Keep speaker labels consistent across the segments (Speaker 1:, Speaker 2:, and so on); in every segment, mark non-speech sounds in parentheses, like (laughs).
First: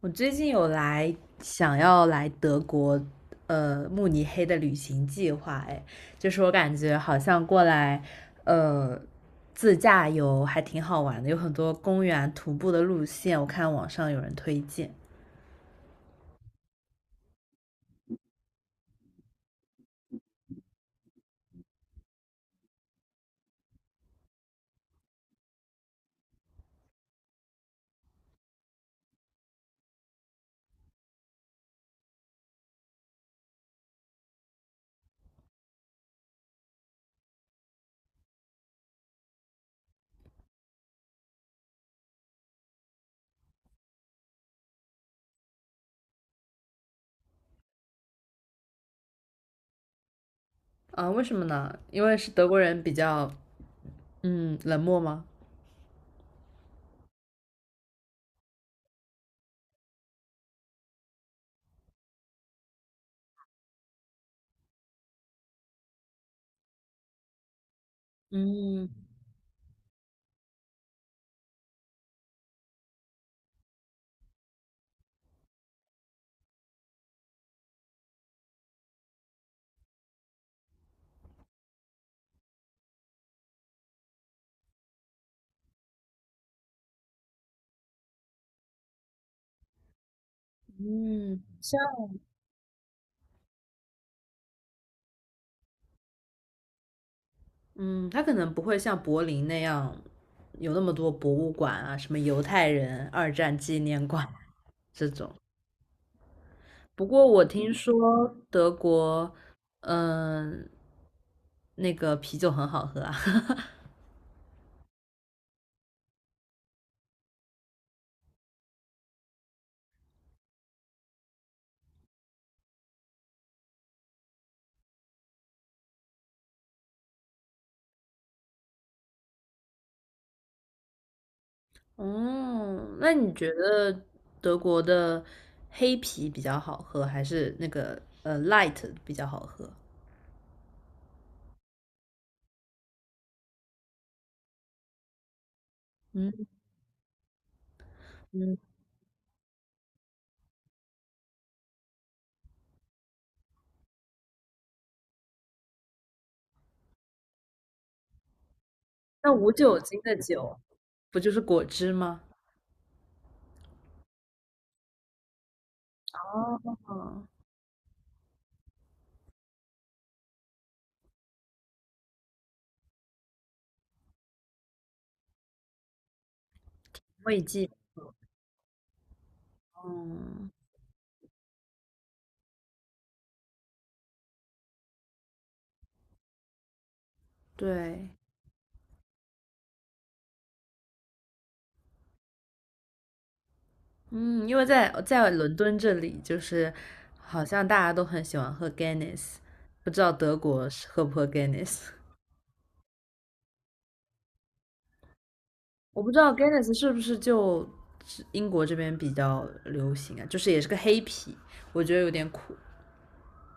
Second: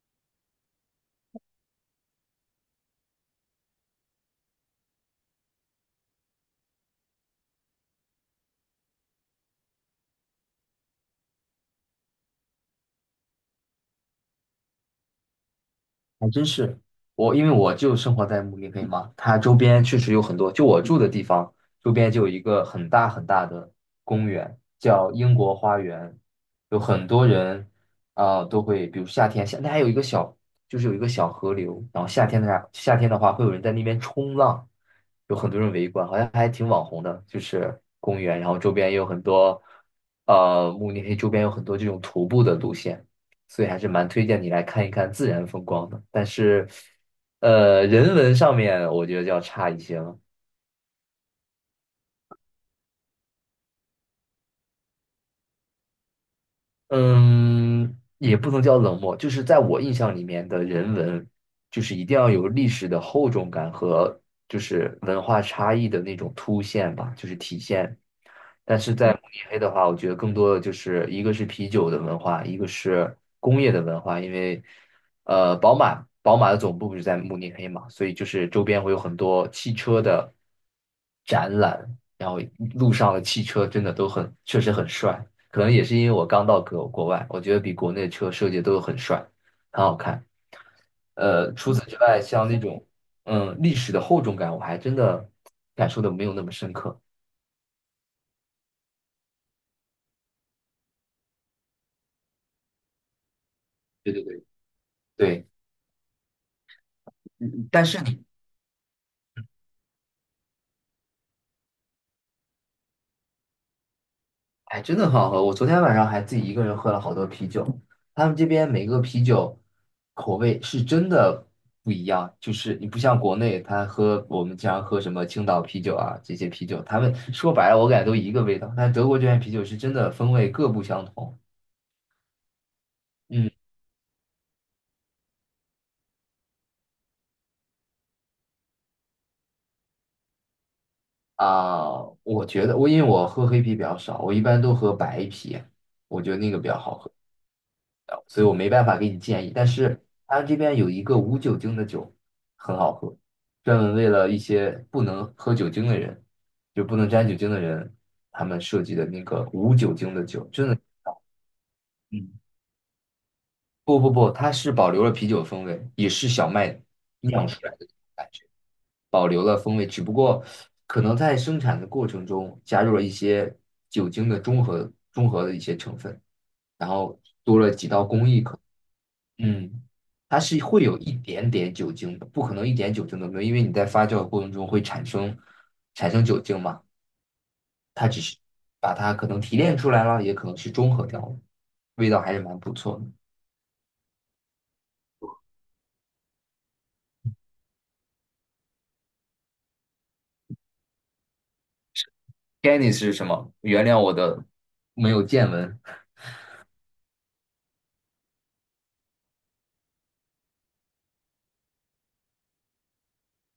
Speaker 1: 我最近有来想要来德国，慕尼黑的旅行计划，哎，就是我感觉好像过来，呃，自驾游还挺好玩的，有很多公园徒步的路线，我看网上有人推荐。
Speaker 2: 还真是，我因为我就生活在慕尼黑嘛，它周边确实有很多，就我住的地方周边就有一个很大很大的公园，叫英国花园，有很多人啊、都会，比如夏天，夏那还有一个小，就是有一个小河流，然后夏天的话会有人在那边冲浪，有很多人围观，好像还挺网红的，就是公园，然后周边也有很多，慕尼黑周边有很多这种徒步的路线。所以还是蛮推荐你来看一看自然风光的。但是，人文上面我觉得就要差一些了。
Speaker 1: 啊，为什么呢？因为是德国人比较，嗯，冷漠吗？
Speaker 2: 嗯，也不能叫冷漠，就是在我印象里面的人文，就是一定要有历史的厚重感和就是文化差异的那种凸显吧，就是体现。但是在慕尼黑的话，我觉得更多的就是一个是啤酒的文化，一个是工业的文化，因为宝马的总部不是在慕尼黑嘛，所以就是周边会有很多汽车的展览，然后路上的汽车真的都很，确实很帅。可能也是因为我刚到国外，我觉得比国内车设计都很帅，很好看。
Speaker 1: 嗯，
Speaker 2: 除
Speaker 1: 像
Speaker 2: 此之外，像那种嗯历史的厚重感，我还真的感受的没有那么深刻。
Speaker 1: 嗯，他可能不会像柏林那样有那么多博物馆啊，什么犹太人二战纪念
Speaker 2: 对对
Speaker 1: 馆啊
Speaker 2: 对
Speaker 1: 这种。
Speaker 2: 对，
Speaker 1: 不过我听
Speaker 2: 但是你
Speaker 1: 说德国，嗯、那个啤酒很好喝啊。(laughs)
Speaker 2: 哎，真的很好喝。我昨天晚上还自己一个人喝了好多啤酒，他们这边每个啤酒口味是真的不一样，就是你不像国内，他喝我们经常喝什么青岛啤酒啊这些啤酒，他们说白了我感觉都一个味道，但德国这边啤酒是真的风味各不相同。
Speaker 1: 哦，那你觉
Speaker 2: 嗯
Speaker 1: 得德国的黑啤比较好喝，还是那个light 比较好喝？
Speaker 2: 啊、我觉得因为我喝黑啤比较少，我一般都喝白啤，我觉
Speaker 1: 嗯。
Speaker 2: 得那个比较好喝的，所以我
Speaker 1: 嗯，
Speaker 2: 没办法给你建议。但是他这边有一个无酒精的酒，很好喝，专门为了一些不能喝酒精的人，就不能沾酒精的人，他们设计的那
Speaker 1: 那
Speaker 2: 个
Speaker 1: 无
Speaker 2: 无
Speaker 1: 酒
Speaker 2: 酒
Speaker 1: 精的
Speaker 2: 精的酒，
Speaker 1: 酒
Speaker 2: 真的
Speaker 1: 不就是果汁吗？
Speaker 2: 嗯，不不不，它是保留了啤酒的风味，也是小麦
Speaker 1: 哦，
Speaker 2: 酿出来的感觉。保留了风味，只不过可能在生产的过程中加入了一些酒精的中和的一些成分，然后
Speaker 1: 味精。
Speaker 2: 嗯，它
Speaker 1: 嗯，
Speaker 2: 是会有一点点酒精的，不可能一点酒精都没有，因为你在发酵的过程中会产生酒精嘛，它
Speaker 1: 对。
Speaker 2: 只是把它可能提炼出来了，也可能是中和掉了，味道还是蛮不错的。
Speaker 1: 嗯，因为在伦敦这里，就是好像大家都很喜欢喝 Guinness，不知道德国是喝不喝 Guinness？
Speaker 2: GANNS 是什么？原谅我的没有见闻
Speaker 1: 我不知道 Guinness 是不是就是英国这边比较流行啊？就是也是个黑啤，我觉得有点苦，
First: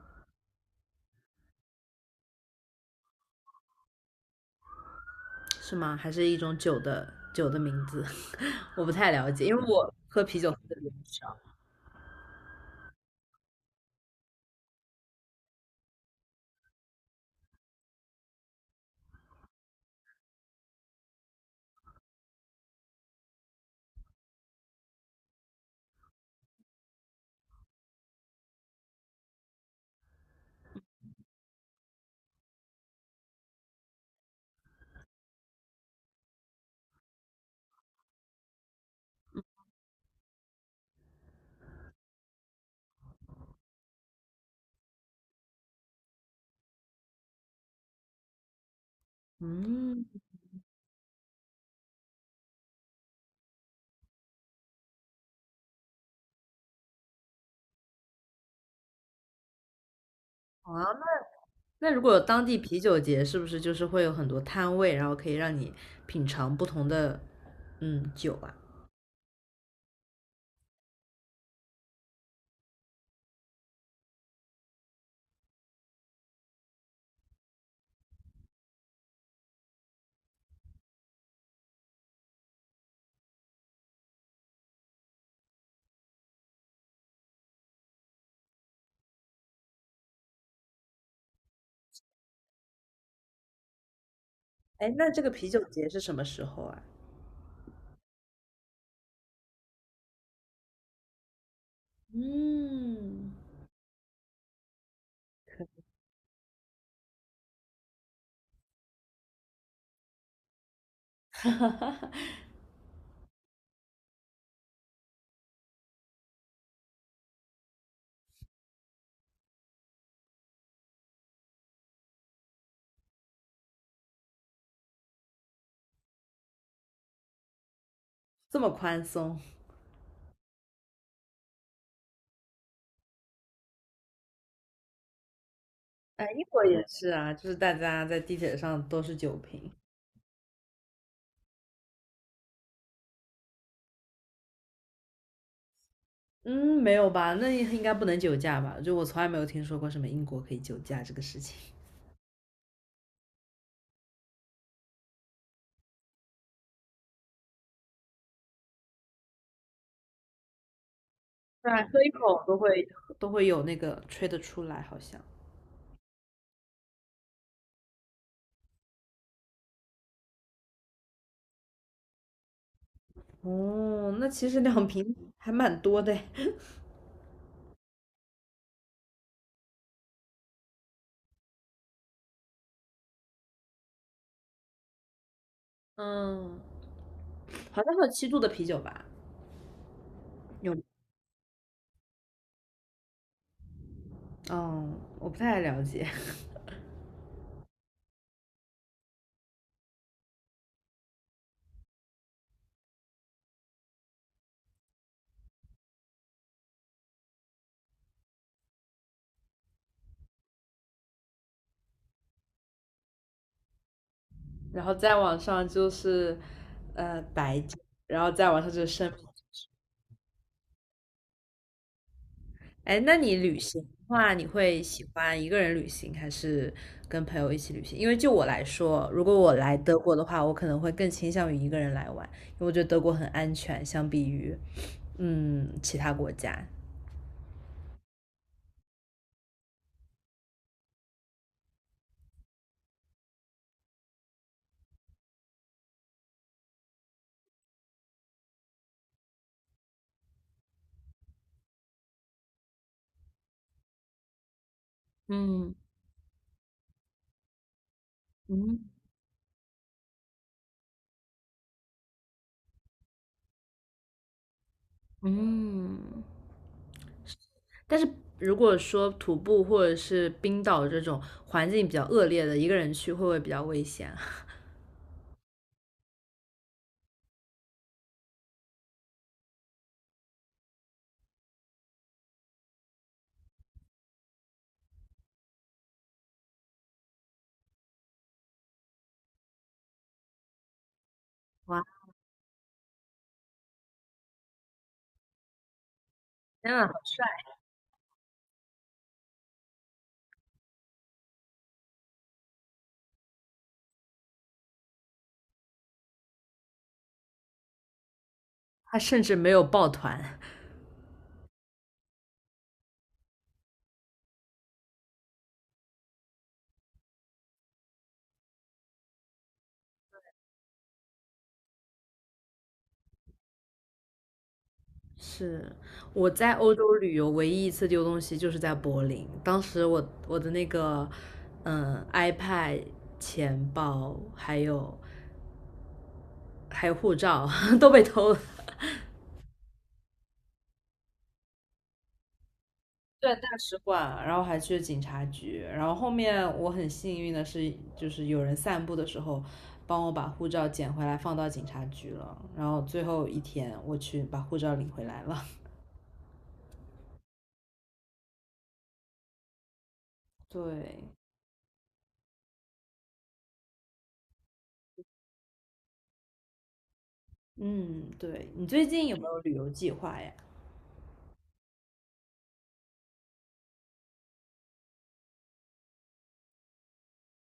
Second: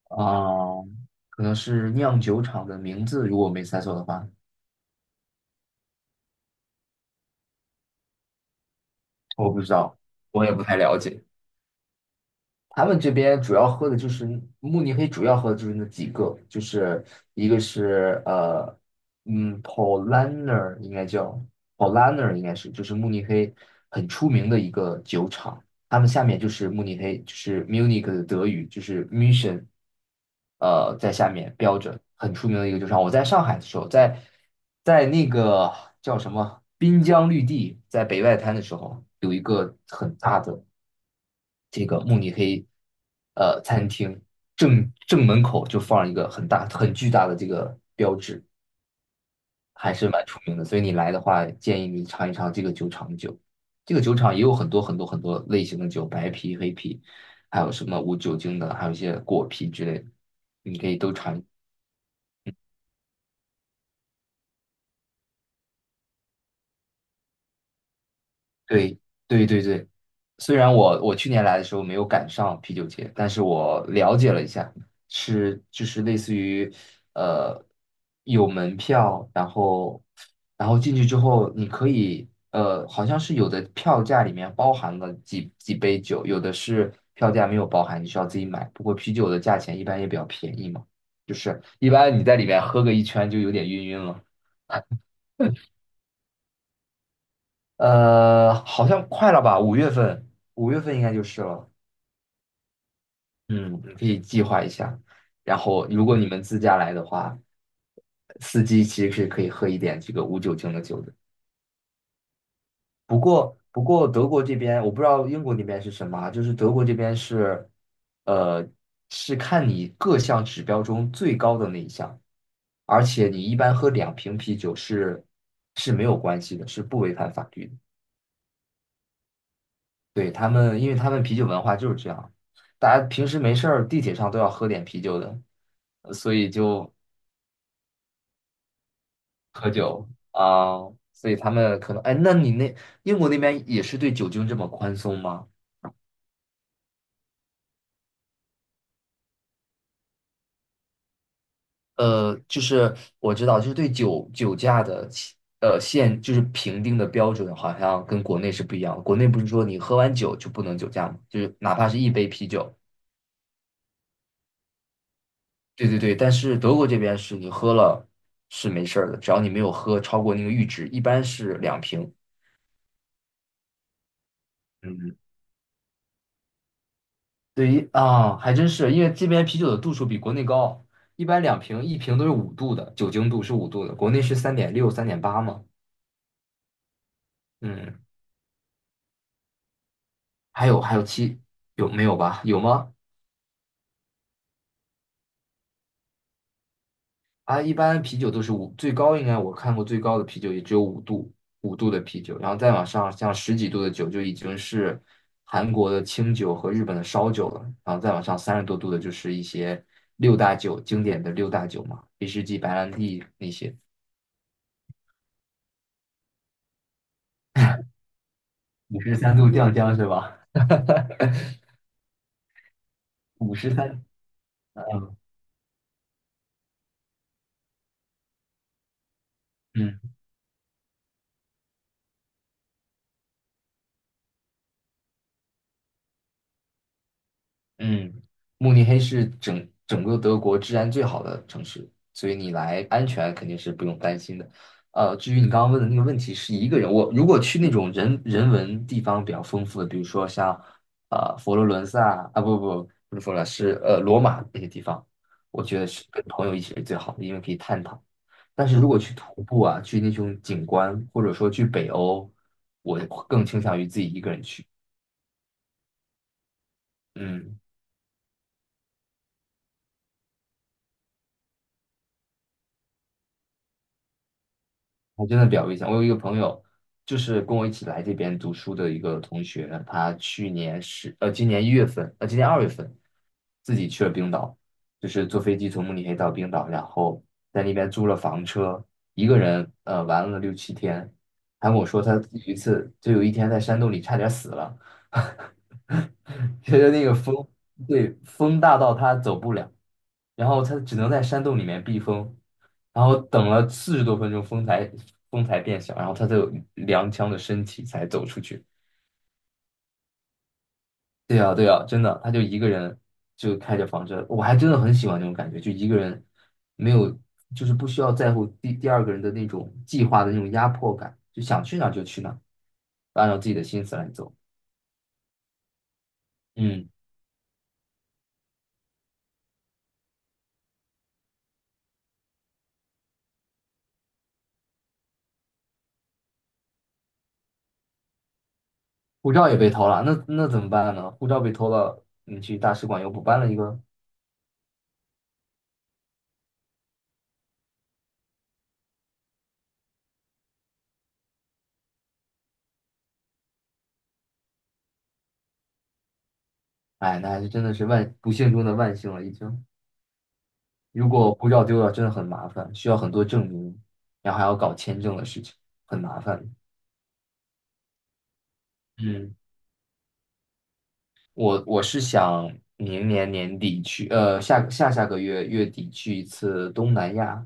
Speaker 2: 啊，可能是酿酒厂的名字，如果我没猜错的话。
Speaker 1: 是吗？还是一种酒的名字？(laughs) 我不太了解，
Speaker 2: 我
Speaker 1: 因为
Speaker 2: 不知
Speaker 1: 我
Speaker 2: 道，
Speaker 1: 喝啤
Speaker 2: 我
Speaker 1: 酒
Speaker 2: 也
Speaker 1: 喝
Speaker 2: 不
Speaker 1: 的
Speaker 2: 太
Speaker 1: 比
Speaker 2: 了解。
Speaker 1: 较少。
Speaker 2: 他们这边主要喝的就是慕尼黑，主要喝的就是那几个，就是一个是嗯，Paulaner 应该叫 Paulaner 应该是就是慕尼黑很出名的一个酒厂，他们下面就是慕尼黑，就是 Munich 的德语就是 Mission,在下面标着很出名的一个酒厂。我在上海的时候，在那个叫什么滨江绿地，在北外滩的时候，有一个很大的。这个慕尼黑餐厅正门口就放一个很大很巨大的这个，还
Speaker 1: 嗯，
Speaker 2: 是蛮出名的。所以你来的话，建议你尝一尝这个酒厂的酒。这个酒厂也有很多类型的酒，白啤、黑啤，还有什么无酒精的，还有一些果啤之类的，
Speaker 1: 好
Speaker 2: 你
Speaker 1: 啊，
Speaker 2: 可以都尝。
Speaker 1: 那如果有当地啤酒节，是不是就是会有很多摊位，然后可以让你品尝不同的嗯酒啊？
Speaker 2: 对对对对，虽然我去年来的时候没有赶上啤酒节，但是我了解了一下，是就是类似于呃有门票，然后然后进去之后你可以好像是有的票价里面包含了几杯酒，有的是票价没有包含，你需要自己买。不过啤酒的价钱一般也比较便宜嘛，就是一般你在里面喝个一圈就有点晕晕了。
Speaker 1: 哎，
Speaker 2: (laughs)
Speaker 1: 那这个啤酒节是什么时候啊？
Speaker 2: 好像快了吧？五月份，五月份应该就是了。
Speaker 1: 嗯。
Speaker 2: 嗯，你可以计划一下。然后，如果你们自驾来的话，司机其实是可以喝一点这个无酒精的酒的。
Speaker 1: (laughs)
Speaker 2: 不过,德国这边我不知道英国那边是什么啊，就是德国这边是，呃，是看你各项指标中最高的那一项，而且你一般喝两瓶啤酒是没有关系的，是不违反法律的。
Speaker 1: 这么宽松？
Speaker 2: 对，他们，因为他们啤酒文化就是这样，大家平时没事儿地铁上都要喝点啤酒的，
Speaker 1: 哎，
Speaker 2: 所
Speaker 1: 英
Speaker 2: 以
Speaker 1: 国也
Speaker 2: 就
Speaker 1: 是啊，就是大家在地铁上都是酒
Speaker 2: 喝
Speaker 1: 瓶。
Speaker 2: 酒啊，所以他们可能，哎，那你英国那边也是对酒精这么宽松吗？
Speaker 1: 嗯，没有吧？那应该不能酒驾吧？就我从来没有听说过什么英国可以酒驾这个事情。
Speaker 2: 就是我知道，就是对酒驾的起限，就是评定的标准好像跟国内是不一样的。国内不是说你喝完酒就不能酒驾吗？就是
Speaker 1: 对
Speaker 2: 哪
Speaker 1: 啊，
Speaker 2: 怕是
Speaker 1: 喝一
Speaker 2: 一杯
Speaker 1: 口
Speaker 2: 啤
Speaker 1: 都
Speaker 2: 酒，
Speaker 1: 会有那个吹得出来，好像。
Speaker 2: 对对对，但是德国这边是你喝了是没事儿的，只要你没有喝超过那个阈值，一般是两瓶。
Speaker 1: 哦，那其实两瓶
Speaker 2: 嗯，
Speaker 1: 还蛮多的诶。
Speaker 2: 对于啊，还真是，因为这边啤酒的度数比国内高，一般两瓶，一瓶都是五度的，酒精度是五度的，国内是三点六、三点八嘛。
Speaker 1: (laughs) 嗯，好像
Speaker 2: 嗯，
Speaker 1: 还有七度的啤酒吧？
Speaker 2: 还
Speaker 1: 有。
Speaker 2: 有还有七，有没有吧？有吗？
Speaker 1: 嗯，我不太了解。(laughs)
Speaker 2: 啊，一般啤酒都是五，最高应该我看过最高的啤酒也只有五度，五度的啤酒，然后再往上像十几度的酒就已经是韩国的清酒和日本的烧酒了，然后再往上三十多度的就是一些六大酒，经典的六大酒嘛，威士忌、白兰地那些，
Speaker 1: 然后再往上就是白酒，然后再往上就是
Speaker 2: 五
Speaker 1: 生
Speaker 2: 十
Speaker 1: 米。
Speaker 2: 三度酱香是吧？
Speaker 1: 哎，那你
Speaker 2: 五
Speaker 1: 旅
Speaker 2: 十
Speaker 1: 行的
Speaker 2: 三，
Speaker 1: 话，你会喜欢一个人旅行，还是跟朋友一起旅行？因为就我来说，如果我来德
Speaker 2: 嗯
Speaker 1: 国的话，我可能会更倾向于一个人来玩，因为我觉得德国很安全，相比于嗯其他国家。
Speaker 2: 嗯，慕尼黑是整整个德国治安最好的城市，所以你来安全肯定是不用担心的。至于你刚刚问的那个问题，是一个人，我如果去那种人文地方比较丰富的，比如说像佛罗伦萨啊，不是佛罗伦萨，是罗马那些地方，我
Speaker 1: 嗯。
Speaker 2: 觉得是跟朋友一起是最好的，因为可以探讨。但
Speaker 1: 嗯。
Speaker 2: 是如果去徒步啊，去那种景观，或者说去北欧，我更倾向于自己一个人去。
Speaker 1: 嗯，
Speaker 2: 嗯。
Speaker 1: 但是如果说徒步或者是冰岛这种环境比较恶劣的，一个人去会不会比较危险啊？(laughs)
Speaker 2: 还真的表一下，我有一个朋友，就是跟我一起来这边读书的一个同学，他去年是今年一月份，今年二月份自己去了冰岛，就是坐飞机从慕尼黑到冰岛，然后在那边租了房车，一个人玩了六七天，还跟
Speaker 1: 哇，
Speaker 2: 我说他有一次就有一天在山洞里差点死了，(laughs)
Speaker 1: 天
Speaker 2: 觉
Speaker 1: 呐，
Speaker 2: 得那个风对风大到他走不了，然后他只能在山洞里面避风，然后等了四十多分钟，风才变小，然后他才有踉跄的身体才走出去。
Speaker 1: 他甚至没有抱团。
Speaker 2: 对呀，对呀，真的，他就一个人就开着房车，我还真的很喜欢这种感觉，就一个人没有，就是不需要在乎第二个人的那种计划的那种压迫感，就想去哪儿就去哪儿按照自己的心思来走。
Speaker 1: 是。我在欧
Speaker 2: 嗯，
Speaker 1: 洲旅游唯一一次丢东西就是在柏林，当时我的那个嗯 iPad、 钱包还有护照 (laughs) 都被偷了。
Speaker 2: 护照也被偷了，那怎么办呢？护照被偷了，你去大使馆又补
Speaker 1: 对，
Speaker 2: 办
Speaker 1: 大
Speaker 2: 了一
Speaker 1: 使
Speaker 2: 个，
Speaker 1: 馆，然后还去警察局，然后后面我很幸运的是，就是有人散步的时候帮我把护照捡回来放到警察局了，然后最后一天我去把护照领回来了。
Speaker 2: 哎，那还是真的是万不幸中的万幸了，已经。
Speaker 1: (laughs)
Speaker 2: 如
Speaker 1: 对。
Speaker 2: 果护照丢了，真的很麻烦，需要很多证明，然后还要搞签证的事情，很麻烦。
Speaker 1: 嗯，对，你最近有没
Speaker 2: 嗯，
Speaker 1: 有旅游计划呀？
Speaker 2: 我是想明年年底去，下个月月底去一次东南亚，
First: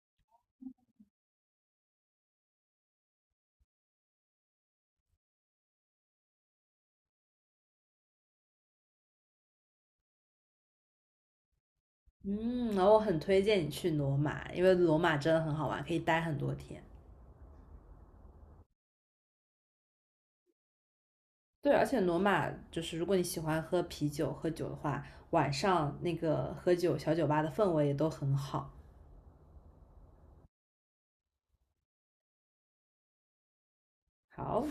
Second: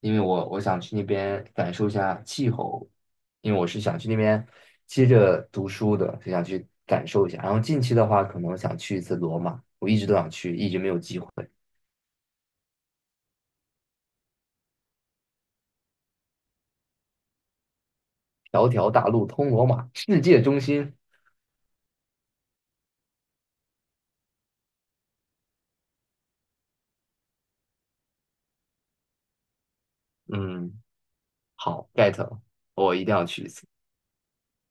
Speaker 2: 因为我想去那边感受一下气候，因为我是想去那边接着读书的，就想去感受一下。然后近期的话，可能想去一次罗马，我一直都想去，一直没有机会。
Speaker 1: 嗯，然后我很推荐你去罗马，因为罗马真的很好玩，可以待很多天。
Speaker 2: 条条大路通罗马，世界中心。
Speaker 1: 对，而且罗马就是如果你喜欢喝啤酒、喝酒的话，晚上那个喝酒小酒吧的氛围也都很好。
Speaker 2: 嗯。好，get 了，我一定要去一次。
Speaker 1: 好。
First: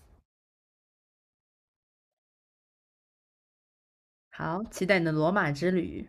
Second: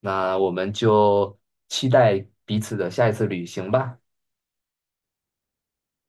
Speaker 2: 那我们就期待彼此的下一次旅行吧。
Speaker 1: 好，期待你的罗马之旅。